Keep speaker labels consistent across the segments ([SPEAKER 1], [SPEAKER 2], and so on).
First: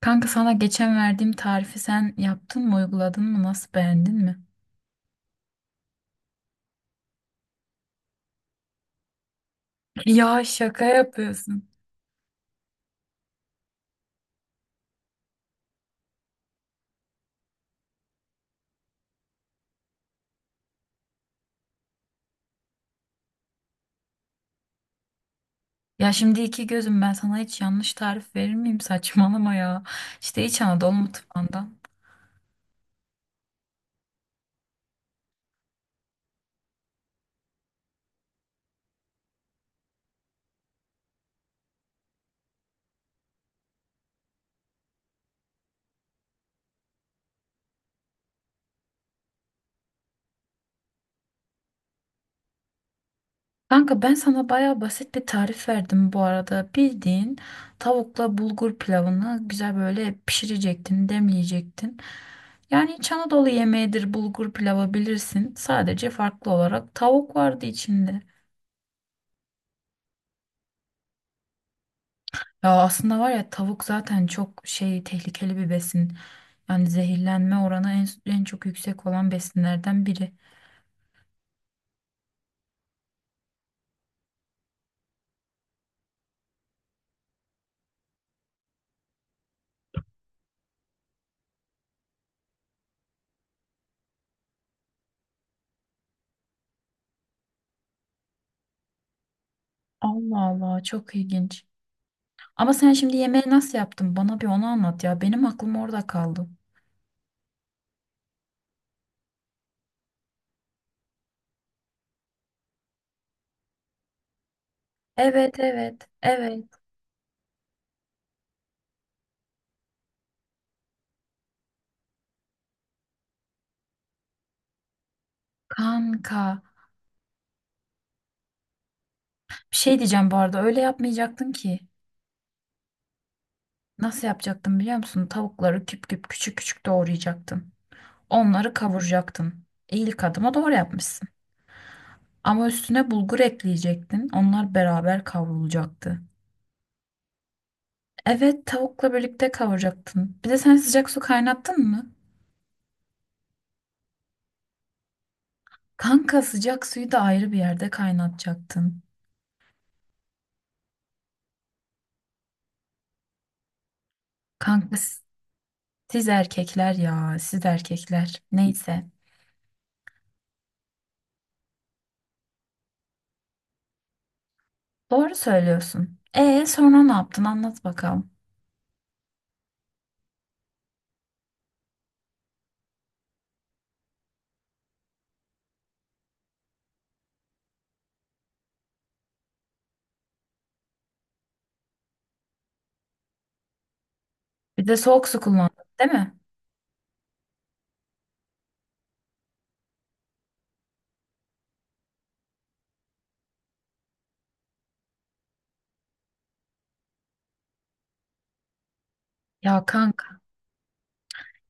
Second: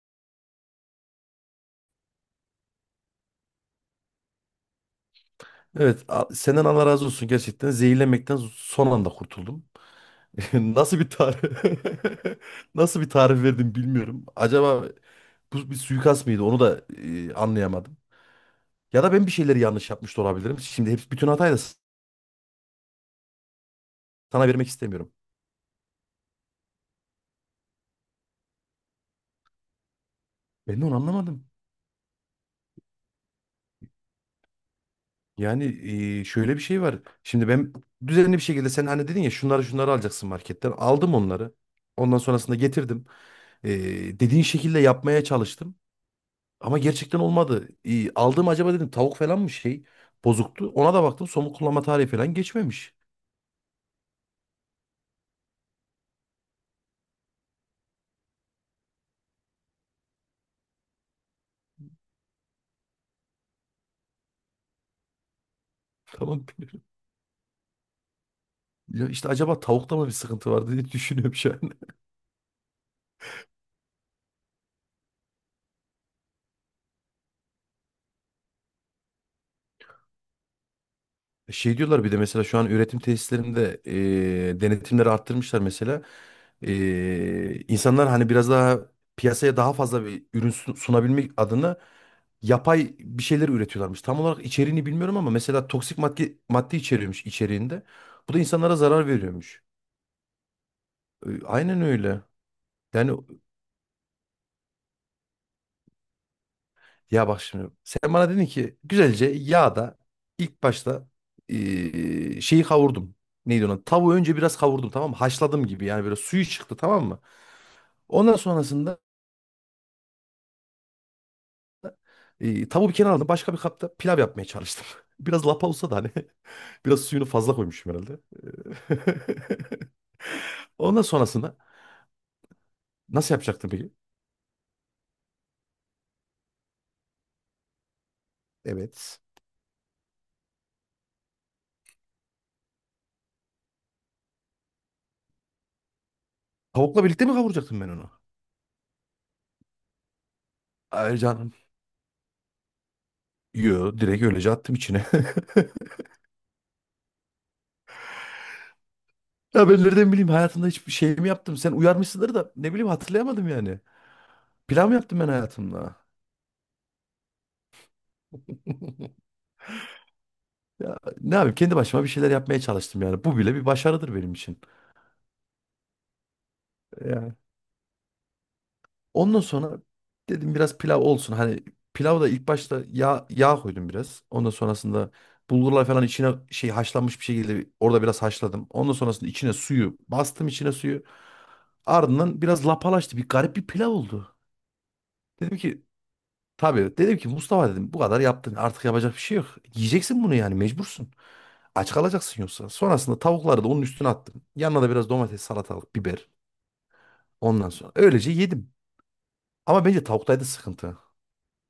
[SPEAKER 1] Kanka sana geçen verdiğim tarifi sen yaptın mı, uyguladın mı, nasıl beğendin mi?
[SPEAKER 2] Evet, senden Allah razı olsun gerçekten. Zehirlenmekten son anda kurtuldum.
[SPEAKER 1] Ya şaka
[SPEAKER 2] Nasıl bir tarif
[SPEAKER 1] yapıyorsun.
[SPEAKER 2] nasıl bir tarif verdim bilmiyorum. Acaba bu bir suikast mıydı? Onu da anlayamadım. Ya da ben bir şeyleri yanlış yapmış da olabilirim. Şimdi hep bütün hatayı da sana vermek istemiyorum.
[SPEAKER 1] Ya şimdi iki gözüm ben sana hiç yanlış tarif verir miyim? Saçmalama ya. İşte İç
[SPEAKER 2] Ben de
[SPEAKER 1] Anadolu
[SPEAKER 2] onu anlamadım.
[SPEAKER 1] mutfağından.
[SPEAKER 2] Yani şöyle bir şey var. Şimdi ben düzenli bir şekilde sen hani dedin ya şunları şunları alacaksın marketten. Aldım onları. Ondan sonrasında getirdim. E, Dediğin şekilde yapmaya çalıştım. Ama gerçekten olmadı. İyi, aldığım acaba dedim tavuk falan mı şey bozuktu. Ona da baktım somut kullanma tarihi falan geçmemiş.
[SPEAKER 1] Kanka ben sana baya basit bir tarif verdim bu arada. Bildiğin tavukla bulgur pilavını güzel böyle pişirecektin, demleyecektin. Yani İç Anadolu yemeğidir bulgur pilavı bilirsin. Sadece
[SPEAKER 2] Tamam.
[SPEAKER 1] farklı olarak tavuk vardı içinde.
[SPEAKER 2] Ya işte acaba tavukta mı bir sıkıntı var diye düşünüyorum şu an.
[SPEAKER 1] Ya aslında var ya tavuk zaten çok şey tehlikeli bir besin. Yani zehirlenme oranı en çok yüksek olan besinlerden biri.
[SPEAKER 2] Şey diyorlar bir de mesela şu an üretim tesislerinde denetimleri arttırmışlar mesela. İnsanlar hani biraz daha piyasaya daha fazla bir ürün sunabilmek adına yapay bir şeyler üretiyorlarmış. Tam olarak içeriğini bilmiyorum ama mesela toksik madde içeriyormuş içeriğinde. Bu da insanlara zarar veriyormuş.
[SPEAKER 1] Allah Allah, çok ilginç.
[SPEAKER 2] Aynen öyle.
[SPEAKER 1] Ama sen
[SPEAKER 2] Yani
[SPEAKER 1] şimdi yemeği nasıl yaptın? Bana bir onu anlat ya. Benim aklım orada kaldı.
[SPEAKER 2] ya bak şimdi sen bana dedin ki güzelce yağda ilk başta şeyi kavurdum. Neydi ona? Tavuğu önce biraz kavurdum, tamam mı?
[SPEAKER 1] Evet,
[SPEAKER 2] Haşladım gibi yani,
[SPEAKER 1] evet,
[SPEAKER 2] böyle suyu
[SPEAKER 1] evet,
[SPEAKER 2] çıktı, tamam mı? Ondan sonrasında tavuğu bir kenara aldım. Başka bir kapta pilav yapmaya çalıştım. Biraz lapa olsa da hani
[SPEAKER 1] kanka.
[SPEAKER 2] biraz suyunu fazla koymuşum herhalde.
[SPEAKER 1] Bir şey diyeceğim, bu arada öyle
[SPEAKER 2] Ondan
[SPEAKER 1] yapmayacaktın
[SPEAKER 2] sonrasında
[SPEAKER 1] ki.
[SPEAKER 2] nasıl yapacaktım peki?
[SPEAKER 1] Nasıl yapacaktın biliyor musun? Tavukları küp küp, küçük küçük doğrayacaktın. Onları
[SPEAKER 2] Evet.
[SPEAKER 1] kavuracaktın. İyilik adıma doğru yapmışsın. Ama üstüne bulgur ekleyecektin. Onlar beraber kavrulacaktı.
[SPEAKER 2] Tavukla birlikte mi kavuracaktım ben onu?
[SPEAKER 1] Evet, tavukla birlikte kavuracaktın. Bir de sen sıcak
[SPEAKER 2] Ay
[SPEAKER 1] su
[SPEAKER 2] canım.
[SPEAKER 1] kaynattın mı?
[SPEAKER 2] Yo, direkt öylece attım içine.
[SPEAKER 1] Kanka sıcak suyu da ayrı bir yerde kaynatacaktın.
[SPEAKER 2] Ya ben nereden bileyim, hayatımda hiçbir şey mi yaptım? Sen uyarmışsındır da ne bileyim hatırlayamadım yani. Plan mı
[SPEAKER 1] Kanka
[SPEAKER 2] yaptım
[SPEAKER 1] s-
[SPEAKER 2] ben hayatımda?
[SPEAKER 1] siz erkekler ya, siz erkekler. Neyse.
[SPEAKER 2] Ya ne yapayım, kendi başıma bir şeyler yapmaya çalıştım yani. Bu bile bir başarıdır benim için.
[SPEAKER 1] Doğru söylüyorsun. E sonra ne
[SPEAKER 2] Yani
[SPEAKER 1] yaptın? Anlat bakalım.
[SPEAKER 2] ondan sonra dedim biraz pilav olsun. Hani pilavda da ilk başta yağ koydum biraz. Ondan sonrasında bulgurlar falan içine şey haşlanmış bir şekilde orada biraz haşladım. Ondan sonrasında içine suyu bastım, içine suyu. Ardından biraz lapalaştı. Bir garip bir pilav oldu.
[SPEAKER 1] Bir de soğuk su
[SPEAKER 2] Dedim ki,
[SPEAKER 1] kullandın, değil mi?
[SPEAKER 2] tabii dedim ki Mustafa dedim, bu kadar yaptın artık yapacak bir şey yok. Yiyeceksin bunu yani, mecbursun. Aç kalacaksın yoksa. Sonrasında tavukları da onun üstüne attım. Yanına da biraz domates, salatalık, biber. Ondan sonra öylece yedim.
[SPEAKER 1] Ya
[SPEAKER 2] Ama bence
[SPEAKER 1] kanka.
[SPEAKER 2] tavuktaydı sıkıntı.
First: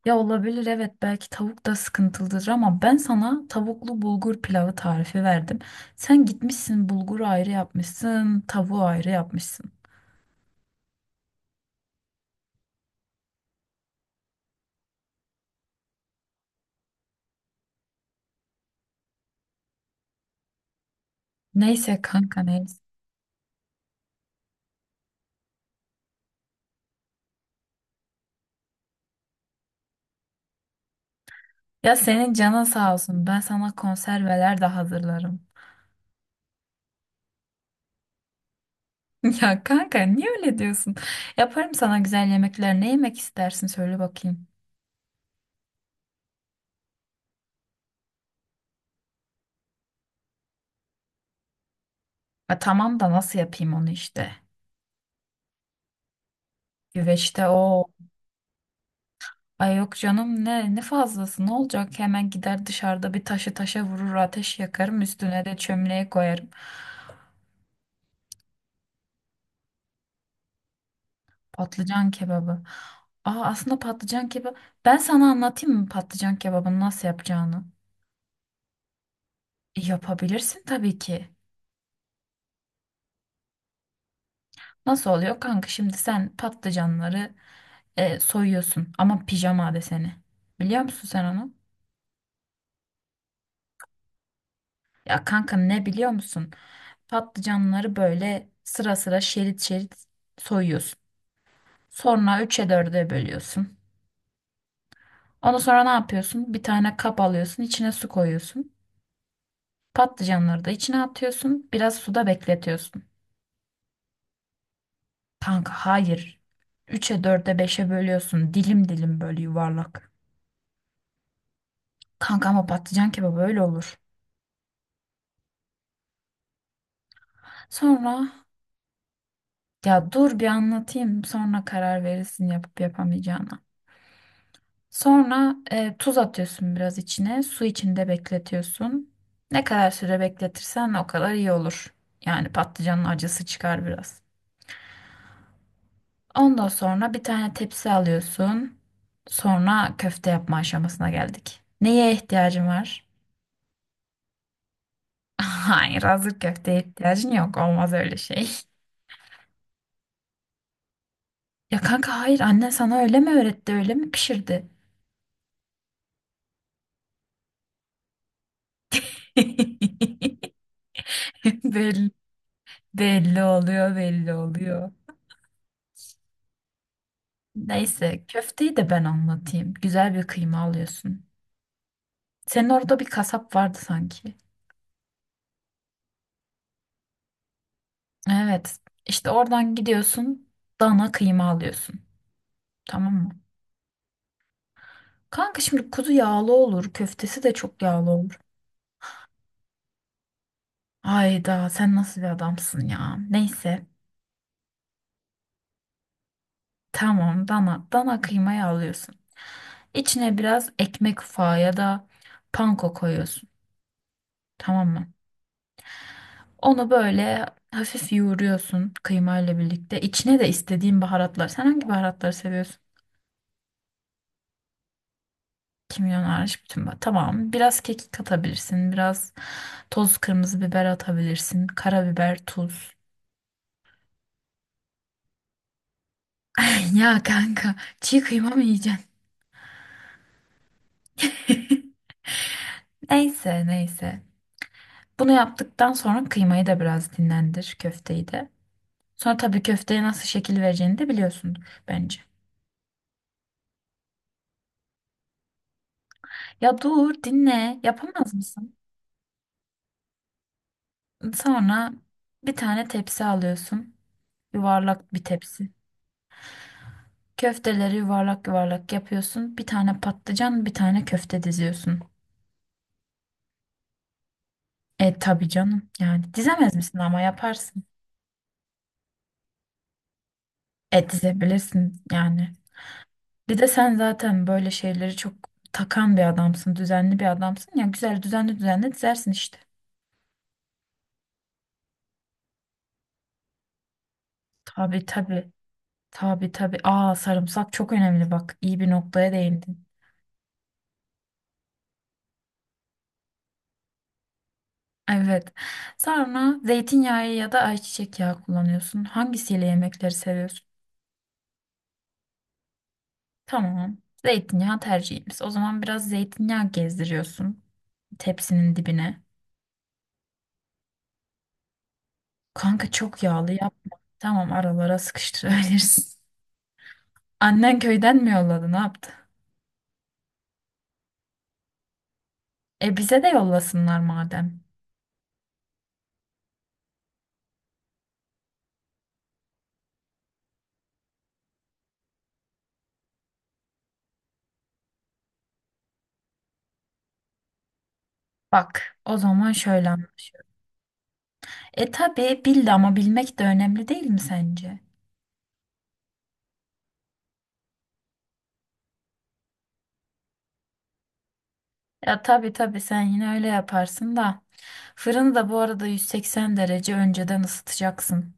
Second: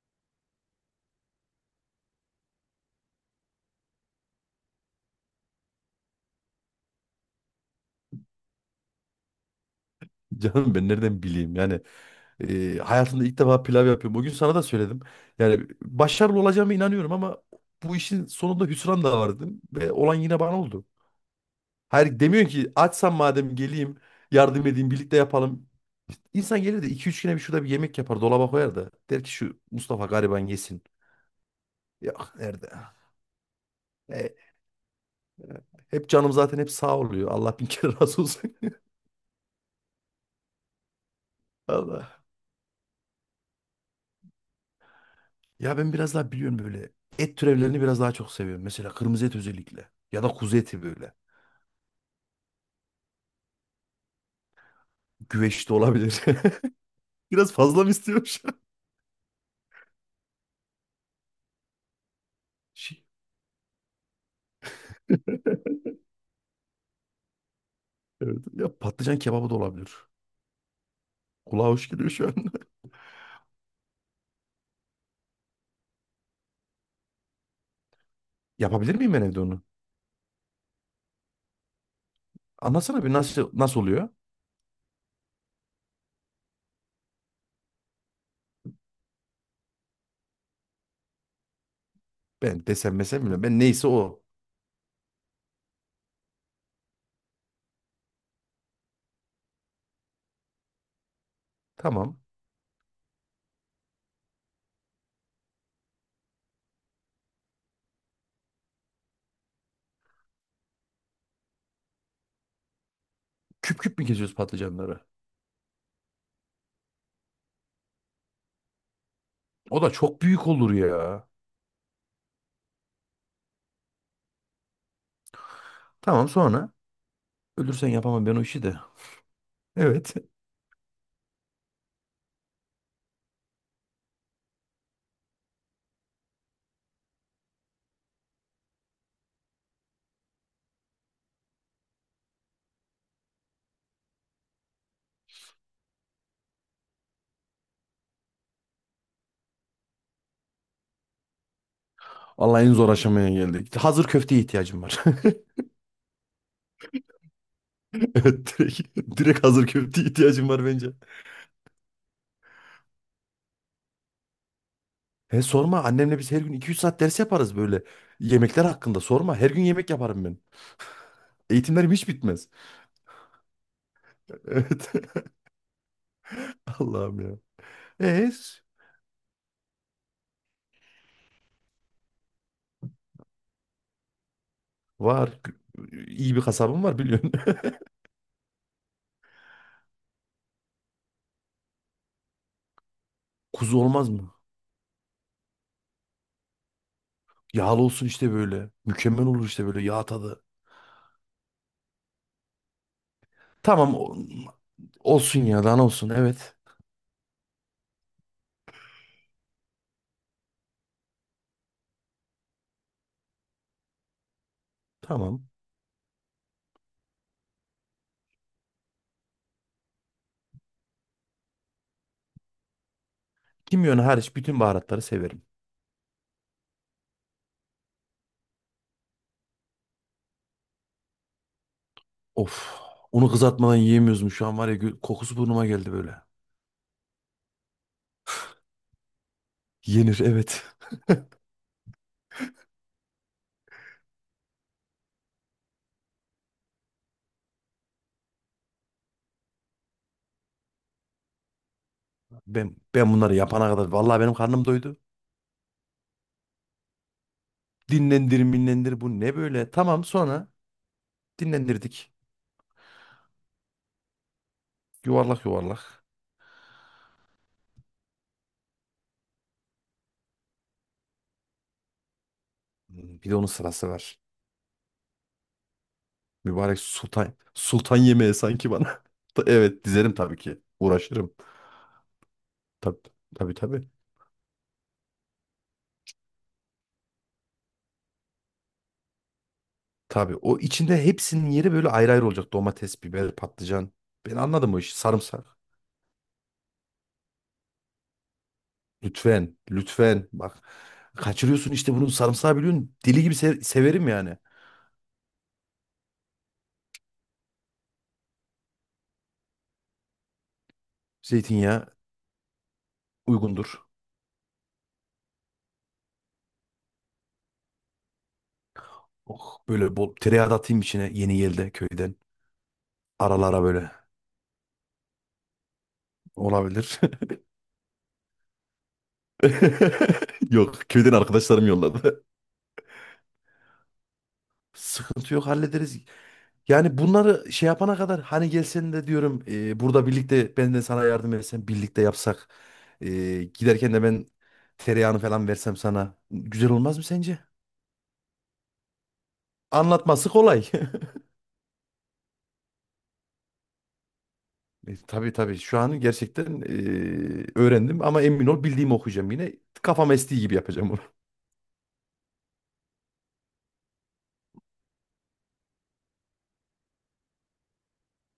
[SPEAKER 1] Ya olabilir, evet, belki tavuk da sıkıntılıdır ama ben sana tavuklu bulgur pilavı tarifi verdim. Sen gitmişsin bulguru ayrı yapmışsın, tavuğu ayrı yapmışsın.
[SPEAKER 2] Canım ben nereden bileyim yani, hayatımda ilk defa pilav yapıyorum. Bugün sana da söyledim. Yani başarılı olacağıma inanıyorum ama bu işin sonunda hüsran da var dedim. Ve olan yine bana oldu.
[SPEAKER 1] Neyse
[SPEAKER 2] Hayır
[SPEAKER 1] kanka,
[SPEAKER 2] demiyorsun ki
[SPEAKER 1] neyse.
[SPEAKER 2] açsam madem geleyim, yardım edeyim, birlikte yapalım. İnsan gelir de 2-3 güne bir şurada bir yemek yapar, dolaba koyar da der ki şu Mustafa gariban yesin.
[SPEAKER 1] Ya senin
[SPEAKER 2] Yok,
[SPEAKER 1] canın
[SPEAKER 2] nerede?
[SPEAKER 1] sağ olsun, ben sana
[SPEAKER 2] E,
[SPEAKER 1] konserveler de hazırlarım.
[SPEAKER 2] Hep canım zaten hep sağ oluyor. Allah bin kere razı olsun.
[SPEAKER 1] Ya kanka niye öyle diyorsun? Yaparım sana
[SPEAKER 2] Allah.
[SPEAKER 1] güzel yemekler. Ne yemek istersin söyle bakayım.
[SPEAKER 2] Ya ben biraz daha biliyorum böyle. Et türevlerini biraz daha çok seviyorum. Mesela kırmızı et özellikle. Ya da kuzu eti böyle.
[SPEAKER 1] Ya tamam da nasıl yapayım onu işte.
[SPEAKER 2] Güveç de olabilir.
[SPEAKER 1] Güveçte
[SPEAKER 2] Biraz fazla
[SPEAKER 1] o...
[SPEAKER 2] mı istiyorum şu an?
[SPEAKER 1] Ay yok canım, ne, ne fazlası ne olacak, hemen gider
[SPEAKER 2] Şey,
[SPEAKER 1] dışarıda bir taşı taşa vurur ateş yakarım, üstüne de çömleği koyarım.
[SPEAKER 2] evet. Ya patlıcan kebabı da olabilir. Kulağa hoş
[SPEAKER 1] Patlıcan
[SPEAKER 2] geliyor şu an.
[SPEAKER 1] kebabı. Aa, aslında patlıcan kebabı, ben sana anlatayım mı patlıcan kebabını nasıl yapacağını?
[SPEAKER 2] Yapabilir miyim ben evde onu?
[SPEAKER 1] Yapabilirsin tabii ki.
[SPEAKER 2] Anlatsana bir, nasıl nasıl oluyor?
[SPEAKER 1] Nasıl oluyor kanka, şimdi sen patlıcanları soyuyorsun ama pijama deseni. Biliyor musun sen onu?
[SPEAKER 2] Ben desem mesem bilmiyorum. Ben neyse o.
[SPEAKER 1] Ya kanka, ne biliyor musun? Patlıcanları böyle sıra sıra, şerit şerit soyuyorsun.
[SPEAKER 2] Tamam.
[SPEAKER 1] Sonra üç'e dörde bölüyorsun. Ondan sonra ne yapıyorsun? Bir tane kap alıyorsun, içine su koyuyorsun. Patlıcanları da içine atıyorsun. Biraz suda bekletiyorsun.
[SPEAKER 2] Küp küp mü kesiyoruz patlıcanları?
[SPEAKER 1] Kanka hayır. Üçe dörde beşe bölüyorsun. Dilim dilim, böyle
[SPEAKER 2] O da
[SPEAKER 1] yuvarlak.
[SPEAKER 2] çok büyük olur ya.
[SPEAKER 1] Kanka ama patlıcan kebabı öyle olur.
[SPEAKER 2] Tamam, sonra. Ölürsen yapamam
[SPEAKER 1] Sonra
[SPEAKER 2] ben o işi de.
[SPEAKER 1] ya
[SPEAKER 2] Evet.
[SPEAKER 1] dur bir anlatayım. Sonra karar verirsin yapıp yapamayacağına. Sonra tuz atıyorsun biraz içine. Su içinde bekletiyorsun. Ne kadar süre bekletirsen o kadar iyi olur. Yani patlıcanın acısı çıkar biraz. Ondan sonra bir tane tepsi alıyorsun. Sonra köfte yapma aşamasına geldik. Neye
[SPEAKER 2] Vallahi
[SPEAKER 1] ihtiyacın
[SPEAKER 2] en zor
[SPEAKER 1] var?
[SPEAKER 2] aşamaya geldik. Hazır köfteye ihtiyacım var.
[SPEAKER 1] Hayır, hazır köfteye ihtiyacın yok. Olmaz öyle şey.
[SPEAKER 2] Evet, direkt, direkt hazır köfteye ihtiyacım var bence.
[SPEAKER 1] Ya kanka hayır, anne sana öyle mi öğretti, öyle mi pişirdi?
[SPEAKER 2] He, sorma, annemle biz her gün 2-3 saat ders yaparız böyle. Yemekler hakkında sorma. Her gün yemek yaparım ben. Eğitimlerim hiç
[SPEAKER 1] Belli,
[SPEAKER 2] bitmez.
[SPEAKER 1] belli oluyor, belli
[SPEAKER 2] Evet.
[SPEAKER 1] oluyor.
[SPEAKER 2] Allah'ım ya.
[SPEAKER 1] Neyse
[SPEAKER 2] E,
[SPEAKER 1] köfteyi de ben anlatayım. Güzel bir kıyma alıyorsun. Senin orada bir kasap vardı sanki.
[SPEAKER 2] var. İyi bir kasabım var biliyorsun.
[SPEAKER 1] Evet. İşte oradan gidiyorsun, dana kıyma alıyorsun. Tamam mı?
[SPEAKER 2] Kuzu olmaz mı?
[SPEAKER 1] Kanka şimdi kuzu yağlı olur. Köftesi de çok
[SPEAKER 2] Yağlı olsun
[SPEAKER 1] yağlı
[SPEAKER 2] işte
[SPEAKER 1] olur.
[SPEAKER 2] böyle. Mükemmel olur işte böyle yağ tadı.
[SPEAKER 1] Ayda sen nasıl bir adamsın ya. Neyse,
[SPEAKER 2] Tamam, olsun ya, dana olsun, evet.
[SPEAKER 1] tamam, dana kıymayı alıyorsun. İçine biraz ekmek ufağı ya da panko koyuyorsun. Tamam mı?
[SPEAKER 2] Tamam.
[SPEAKER 1] Onu böyle hafif yoğuruyorsun kıymayla birlikte. İçine de istediğin baharatlar. Sen hangi baharatları seviyorsun?
[SPEAKER 2] Kimyonu hariç bütün baharatları severim.
[SPEAKER 1] Kimyon hariç bütün. Tamam. Biraz kekik katabilirsin. Biraz toz kırmızı biber atabilirsin. Karabiber,
[SPEAKER 2] Of.
[SPEAKER 1] tuz.
[SPEAKER 2] Onu kızartmadan yiyemiyoruz mu şu an, var ya, kokusu burnuma geldi böyle.
[SPEAKER 1] Ya kanka, çiğ kıyma mı yiyeceksin?
[SPEAKER 2] Yenir, evet.
[SPEAKER 1] Neyse, neyse. Bunu yaptıktan sonra kıymayı da biraz dinlendir, köfteyi de. Sonra tabii köfteye nasıl şekil vereceğini de biliyorsundur bence.
[SPEAKER 2] Ben bunları yapana kadar vallahi benim karnım doydu.
[SPEAKER 1] Ya dur dinle, yapamaz
[SPEAKER 2] Dinlendir
[SPEAKER 1] mısın?
[SPEAKER 2] minlendir bu ne böyle? Tamam, sonra
[SPEAKER 1] Sonra
[SPEAKER 2] dinlendirdik.
[SPEAKER 1] bir tane tepsi alıyorsun. Yuvarlak bir
[SPEAKER 2] Yuvarlak
[SPEAKER 1] tepsi.
[SPEAKER 2] yuvarlak.
[SPEAKER 1] Köfteleri yuvarlak yuvarlak yapıyorsun. Bir tane patlıcan, bir tane köfte diziyorsun.
[SPEAKER 2] Hmm, bir de onun sırası var.
[SPEAKER 1] E tabii canım. Yani dizemez
[SPEAKER 2] Mübarek
[SPEAKER 1] misin, ama
[SPEAKER 2] sultan
[SPEAKER 1] yaparsın.
[SPEAKER 2] sultan yemeği sanki bana. Evet, dizerim tabii ki.
[SPEAKER 1] E
[SPEAKER 2] Uğraşırım.
[SPEAKER 1] dizebilirsin yani.
[SPEAKER 2] Tabii, tabii
[SPEAKER 1] Bir de
[SPEAKER 2] tabii.
[SPEAKER 1] sen zaten böyle şeyleri çok takan bir adamsın. Düzenli bir adamsın. Ya güzel, düzenli düzenli dizersin işte.
[SPEAKER 2] Tabii o içinde hepsinin yeri böyle ayrı ayrı olacak. Domates, biber, patlıcan. Ben anladım o işi.
[SPEAKER 1] Tabii tabii.
[SPEAKER 2] Sarımsak.
[SPEAKER 1] Tabii tabii. Aa, sarımsak çok önemli bak. İyi bir noktaya
[SPEAKER 2] Lütfen,
[SPEAKER 1] değindin.
[SPEAKER 2] lütfen. Bak, kaçırıyorsun işte bunun sarımsağı biliyorsun. Deli gibi severim yani.
[SPEAKER 1] Evet. Sonra zeytinyağı ya da ayçiçek yağı kullanıyorsun. Hangisiyle yemekleri seviyorsun?
[SPEAKER 2] Zeytinyağı uygundur.
[SPEAKER 1] Tamam. Zeytinyağı tercihimiz. O zaman biraz zeytinyağı gezdiriyorsun tepsinin dibine.
[SPEAKER 2] Oh, böyle bol tereyağı da atayım içine yeni yelde köyden.
[SPEAKER 1] Kanka çok yağlı
[SPEAKER 2] Aralara böyle
[SPEAKER 1] yapma. Tamam, aralara sıkıştırabilirsin.
[SPEAKER 2] olabilir.
[SPEAKER 1] Annen köyden mi yolladı, ne yaptı?
[SPEAKER 2] Yok, köyden arkadaşlarım yolladı.
[SPEAKER 1] E bize de yollasınlar madem.
[SPEAKER 2] Sıkıntı yok, hallederiz. Yani bunları şey yapana kadar hani gelsen de diyorum, burada birlikte ben de sana yardım etsem, birlikte yapsak. Giderken de ben tereyağını falan versem sana. Güzel olmaz mı sence?
[SPEAKER 1] Bak o zaman şöyle.
[SPEAKER 2] Anlatması kolay.
[SPEAKER 1] E tabii bildi, ama bilmek de önemli değil mi sence?
[SPEAKER 2] Tabii tabii, şu an gerçekten öğrendim ama emin ol bildiğimi okuyacağım yine. Kafam estiği gibi yapacağım bunu.
[SPEAKER 1] Ya tabii tabii, sen yine öyle yaparsın da. Fırını da bu arada 180 derece önceden ısıtacaksın.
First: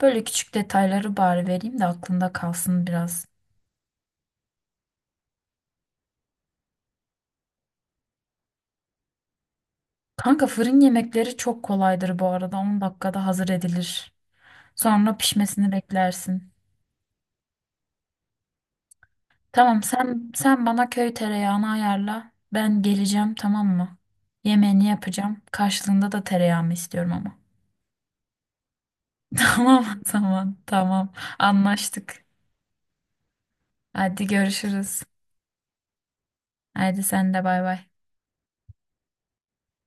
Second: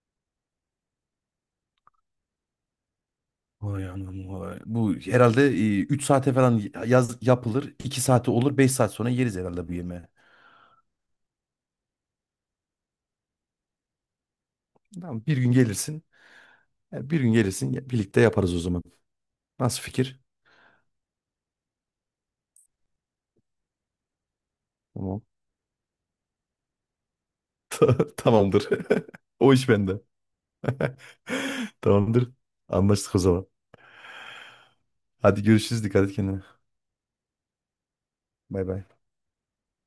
[SPEAKER 1] Böyle küçük detayları bari vereyim de aklında kalsın biraz.
[SPEAKER 2] Vay anam vay. Bu herhalde 3 saate falan yapılır. 2 saate olur, 5 saat sonra yeriz herhalde bu yemeği.
[SPEAKER 1] Kanka fırın yemekleri çok kolaydır bu arada. 10 dakikada hazır edilir. Sonra
[SPEAKER 2] Tamam, bir gün
[SPEAKER 1] pişmesini
[SPEAKER 2] gelirsin.
[SPEAKER 1] beklersin.
[SPEAKER 2] Bir gün gelirsin birlikte yaparız o zaman. Nasıl
[SPEAKER 1] Tamam,
[SPEAKER 2] fikir?
[SPEAKER 1] sen bana köy tereyağını ayarla. Ben geleceğim, tamam mı? Yemeğini
[SPEAKER 2] Tamam.
[SPEAKER 1] yapacağım. Karşılığında da tereyağımı istiyorum ama.
[SPEAKER 2] Tamamdır. O iş bende.
[SPEAKER 1] Tamam, tamam, tamam. Anlaştık.
[SPEAKER 2] Tamamdır. Anlaştık o zaman.
[SPEAKER 1] Hadi görüşürüz.
[SPEAKER 2] Hadi görüşürüz. Dikkat et kendine.
[SPEAKER 1] Hadi sen de bay bay.
[SPEAKER 2] Bay bay.